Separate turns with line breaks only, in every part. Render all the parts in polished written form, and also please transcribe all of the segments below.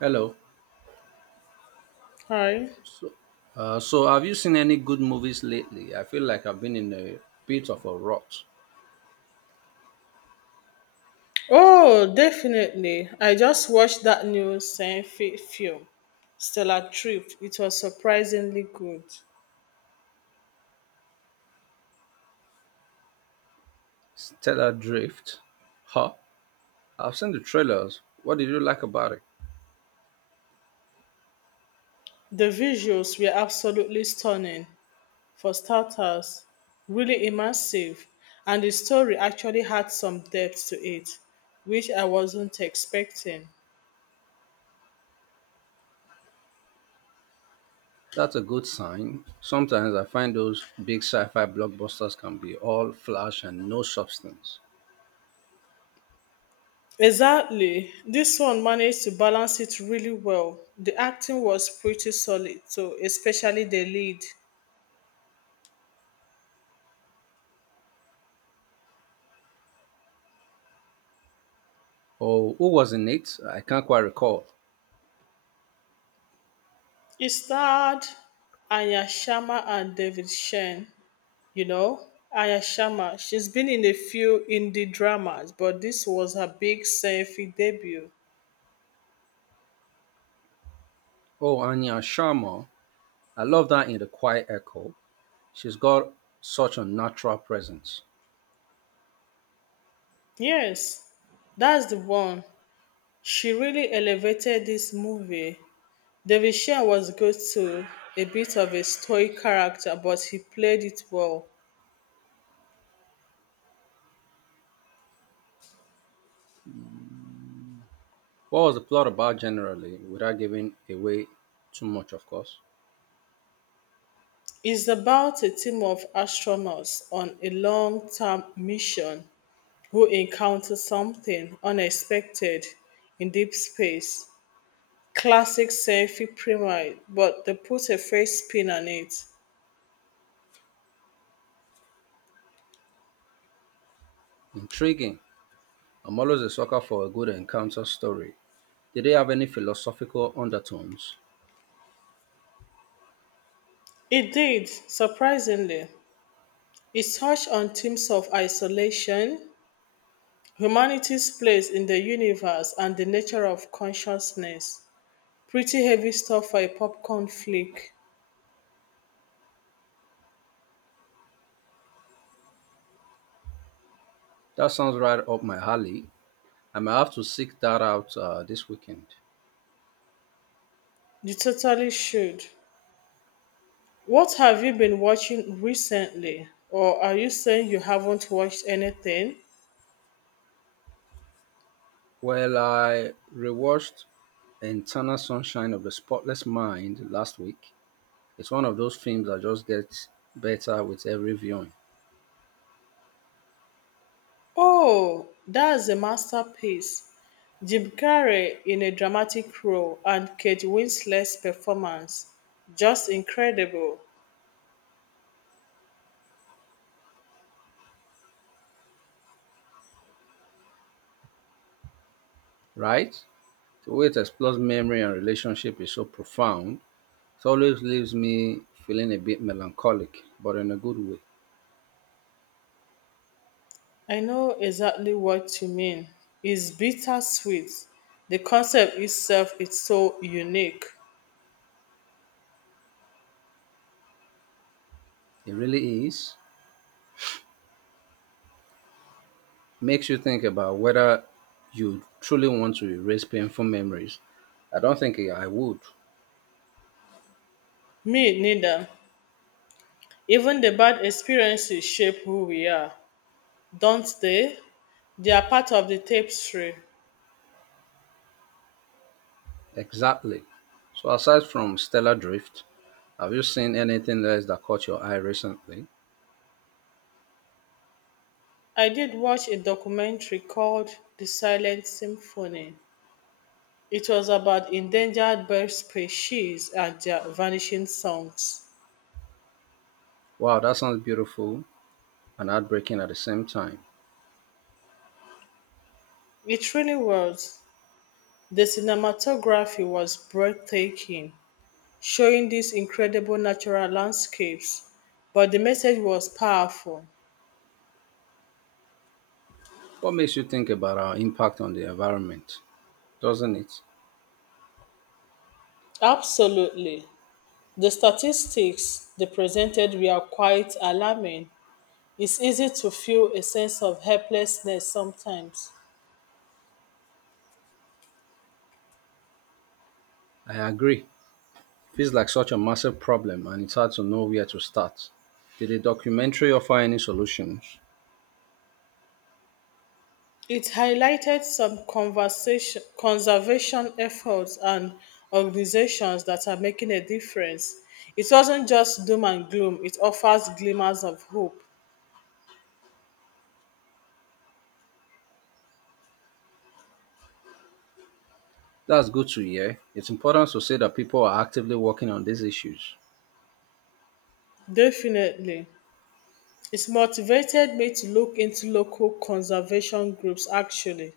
Hello.
Hi.
So, so have you seen any good movies lately? I feel like I've been in a bit of a rut.
Oh, definitely. I just watched that new science film, Stellar Trip. It was surprisingly good.
Stellar Drift. Huh? I've seen the trailers. What did you like about it?
The visuals were absolutely stunning, for starters, really immersive, and the story actually had some depth to it, which I wasn't expecting.
That's a good sign. Sometimes I find those big sci-fi blockbusters can be all flash and no substance.
Exactly. This one managed to balance it really well. The acting was pretty solid, so especially the lead.
Oh, who was in it? I can't quite recall.
It starred Aya Sharma and David Shen. You know, Aya Sharma, she's been in a few indie dramas, but this was her big selfie debut.
Oh, Anya Sharma. I love that in The Quiet Echo. She's got such a natural presence.
Yes, that's the one. She really elevated this movie. David Shen was good too, a bit of a stoic character, but he played it well.
What was the plot about generally, without giving away too much, of course?
It's about a team of astronauts on a long term mission who encounters something unexpected in deep space. Classic sci-fi premise, but they put a fresh spin on it.
Intriguing. I'm always a sucker for a good encounter story. Did it have any philosophical undertones?
It did, surprisingly. It touched on themes of isolation, humanity's place in the universe, and the nature of consciousness. Pretty heavy stuff for a popcorn flick.
That sounds right up my alley. I might have to seek that out this weekend.
You totally should. What have you been watching recently? Or are you saying you haven't watched anything?
Well, I rewatched Eternal Sunshine of the Spotless Mind last week. It's one of those films that just gets better with every viewing,
Oh, that's a masterpiece. Jim Carrey in a dramatic role and Kate Winslet's performance. Just incredible.
right? The way it explores memory and relationship is so profound. It always leaves me feeling a bit melancholic, but in a good way.
I know exactly what you mean. It's bittersweet. The concept itself is so unique.
It really is. Makes you think about whether you truly want to erase painful memories. I don't think I would.
Me neither. Even the bad experiences shape who we are, don't they? They are part of the tapestry.
Exactly. So, aside from Stellar Drift, have you seen anything else that caught your eye recently?
I did watch a documentary called The Silent Symphony. It was about endangered bird species and their vanishing songs.
Wow, that sounds beautiful and heartbreaking at the same time.
It really was. The cinematography was breathtaking, showing these incredible natural landscapes, but the message was powerful.
What makes you think about our impact on the environment? Doesn't it?
Absolutely. The statistics they presented were quite alarming. It's easy to feel a sense of helplessness sometimes.
I agree. Feels like such a massive problem and it's hard to know where to start. Did the documentary offer any solutions?
It highlighted some conservation efforts and organizations that are making a difference. It wasn't just doom and gloom, it offers glimmers of hope.
That's good to hear. It's important to say that people are actively working on these issues.
Definitely. It's motivated me to look into local conservation groups, actually.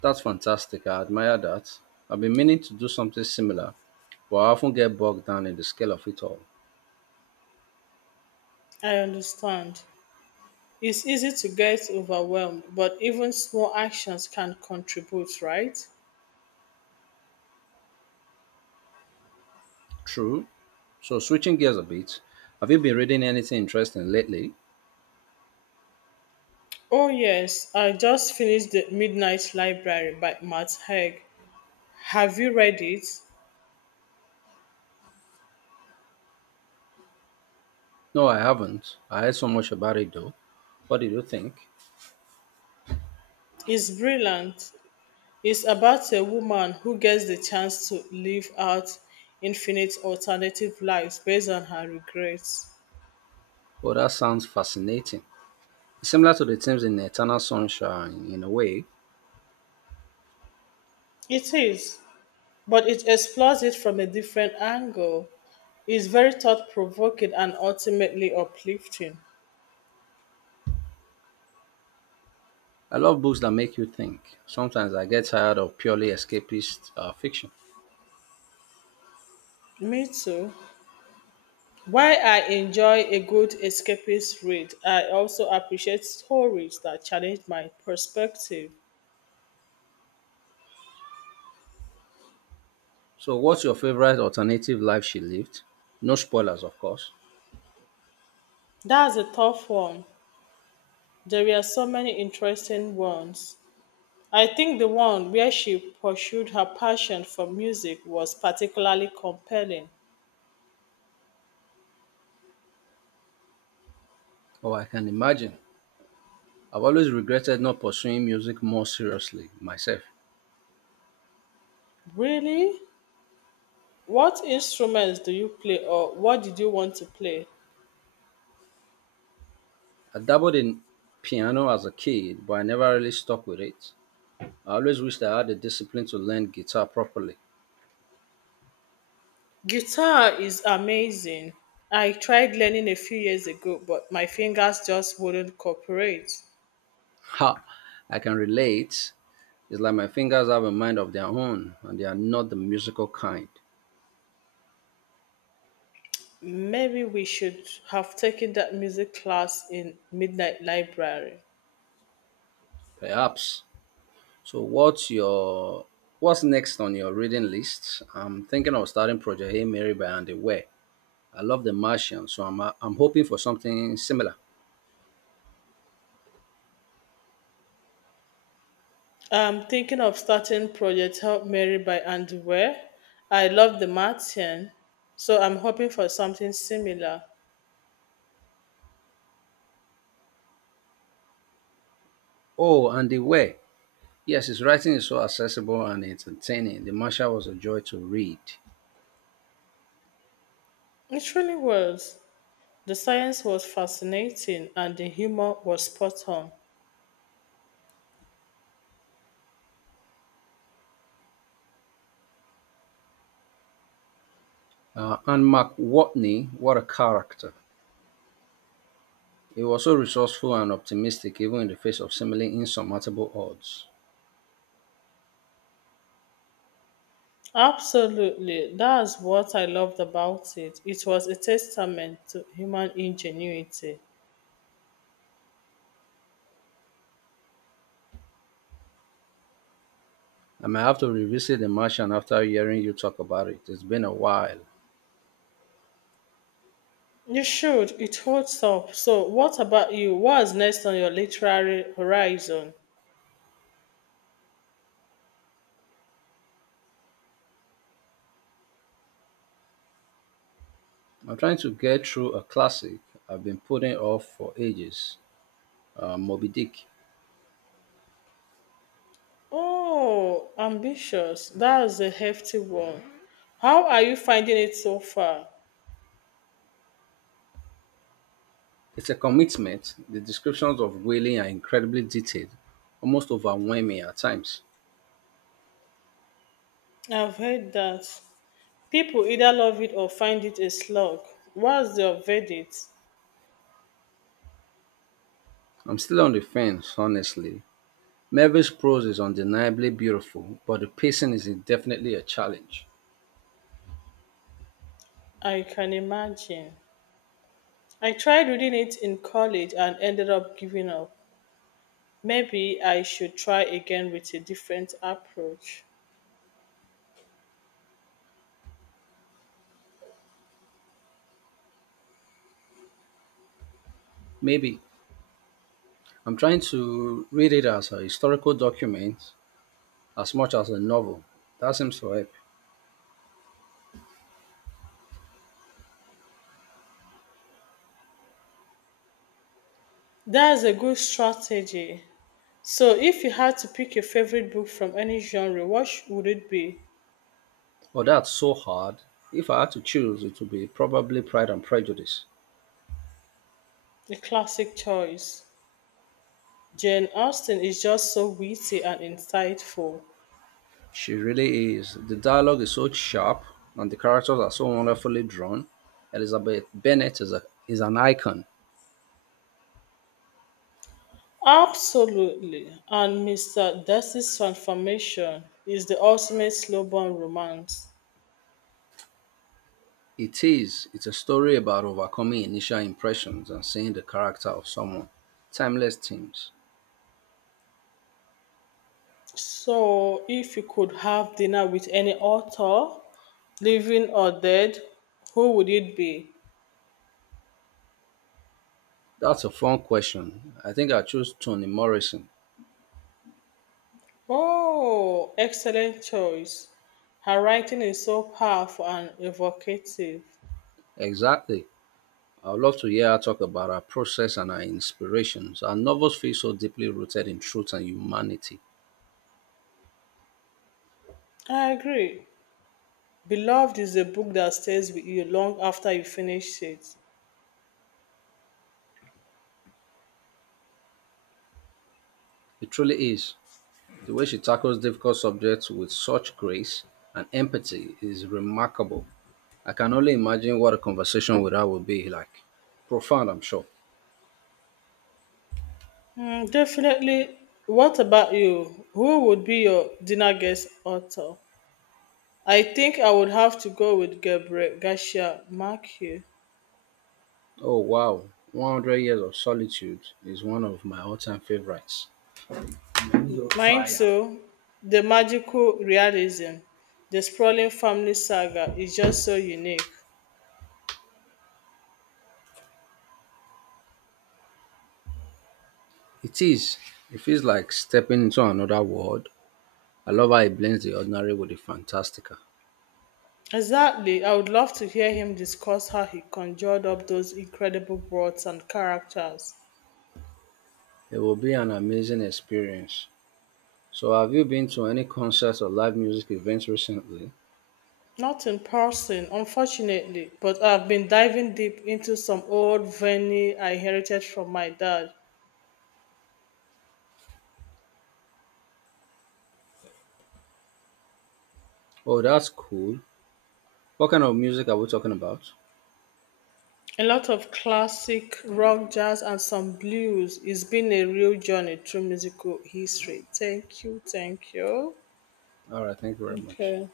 That's fantastic. I admire that. I've been meaning to do something similar, but I often get bogged down in the scale of it all.
I understand. It's easy to get overwhelmed, but even small actions can contribute, right?
True. So, switching gears a bit, have you been reading anything interesting lately?
Oh, yes, I just finished The Midnight Library by Matt Haig. Have you read it?
No, I haven't. I heard so much about it though. What did you think?
It's brilliant. It's about a woman who gets the chance to live out infinite alternative lives based on her regrets.
Oh, that sounds fascinating. Similar to the themes in Eternal Sunshine, in a way,
It is, but it explores it from a different angle. It's very thought provoking and ultimately uplifting.
I love books that make you think. Sometimes I get tired of purely escapist fiction.
Me too. While I enjoy a good escapist read, I also appreciate stories that challenge my perspective.
So, what's your favorite alternative life she lived? No spoilers, of course.
That's a tough one. There are so many interesting ones. I think the one where she pursued her passion for music was particularly compelling.
Oh, I can imagine. I've always regretted not pursuing music more seriously myself.
Really? What instruments do you play or what did you want to play?
I dabbled in piano as a kid, but I never really stuck with it. I always wished I had the discipline to learn guitar properly.
Guitar is amazing. I tried learning a few years ago, but my fingers just wouldn't cooperate.
Ha! I can relate. It's like my fingers have a mind of their own and they are not the musical kind.
Maybe we should have taken that music class in Midnight Library.
Perhaps. So what's next on your reading list? I'm thinking of starting Project Hey Mary by Andy Weir. I love The Martian, so I'm hoping for something similar.
I'm thinking of starting Project Help Mary by Andy Weir. I love the Martian, so I'm hoping for something similar.
Oh, Andy Weir. Yes, his writing is so accessible and entertaining. The Martian was a joy to read.
It really was. The science was fascinating and the humor was spot on.
And Mark Watney, what a character. He was so resourceful and optimistic even in the face of seemingly insurmountable odds.
Absolutely, that's what I loved about it. It was a testament to human ingenuity.
I may have to revisit The Martian after hearing you talk about it. It's been a while.
You should, it holds up. So, what about you? What's next on your literary horizon?
I'm trying to get through a classic I've been putting off for ages, Moby Dick.
Oh, ambitious. That's a hefty one. How are you finding it so far?
It's a commitment. The descriptions of whaling are incredibly detailed, almost overwhelming at times.
I've heard that people either love it or find it a slog. What's your verdict?
I'm still on the fence, honestly. Melville's prose is undeniably beautiful, but the pacing is definitely a challenge.
I can imagine. I tried reading it in college and ended up giving up. Maybe I should try again with a different approach.
Maybe I'm trying to read it as a historical document as much as a novel. That seems to help.
That's a good strategy. So, if you had to pick your favorite book from any genre, would it be?
But that's so hard. If I had to choose, it would be probably Pride and Prejudice.
A classic choice. Jane Austen is just so witty and insightful.
She really is. The dialogue is so sharp, and the characters are so wonderfully drawn. Elizabeth Bennet is, is an icon.
Absolutely. And Mr. Darcy's transformation is the ultimate slow burn romance.
It is. It's a story about overcoming initial impressions and seeing the character of someone. Timeless themes.
So, if you could have dinner with any author, living or dead, who would it be?
That's a fun question. I think I choose Toni Morrison.
Oh, excellent choice. Her writing is so powerful and evocative.
Exactly. I would love to hear her talk about her process and her inspirations. Her novels feel so deeply rooted in truth and humanity.
I agree. Beloved is a book that stays with you long after you finish it.
It truly is. The way she tackles difficult subjects with such grace and empathy is remarkable. I can only imagine what a conversation with her would be like. Profound, I'm sure.
Mm, definitely. What about you? Who would be your dinner guest author? I think I would have to go with Gabriel Garcia Marquez.
Oh, wow. 100 Years of Solitude is one of my all time favorites.
Mine
It
too. The magical realism, the sprawling family saga is just so unique.
is. It feels like stepping into another world. I love how it blends the ordinary with the fantastical.
Exactly. I would love to hear him discuss how he conjured up those incredible worlds and characters.
It will be an amazing experience. So, have you been to any concerts or live music events recently?
Not in person, unfortunately, but I've been diving deep into some old vinyl I inherited from my dad.
Oh, that's cool. What kind of music are we talking about?
A lot of classic rock, jazz, and some blues. It's been a real journey through musical history. Thank you.
All right, thank you very much.
Okay.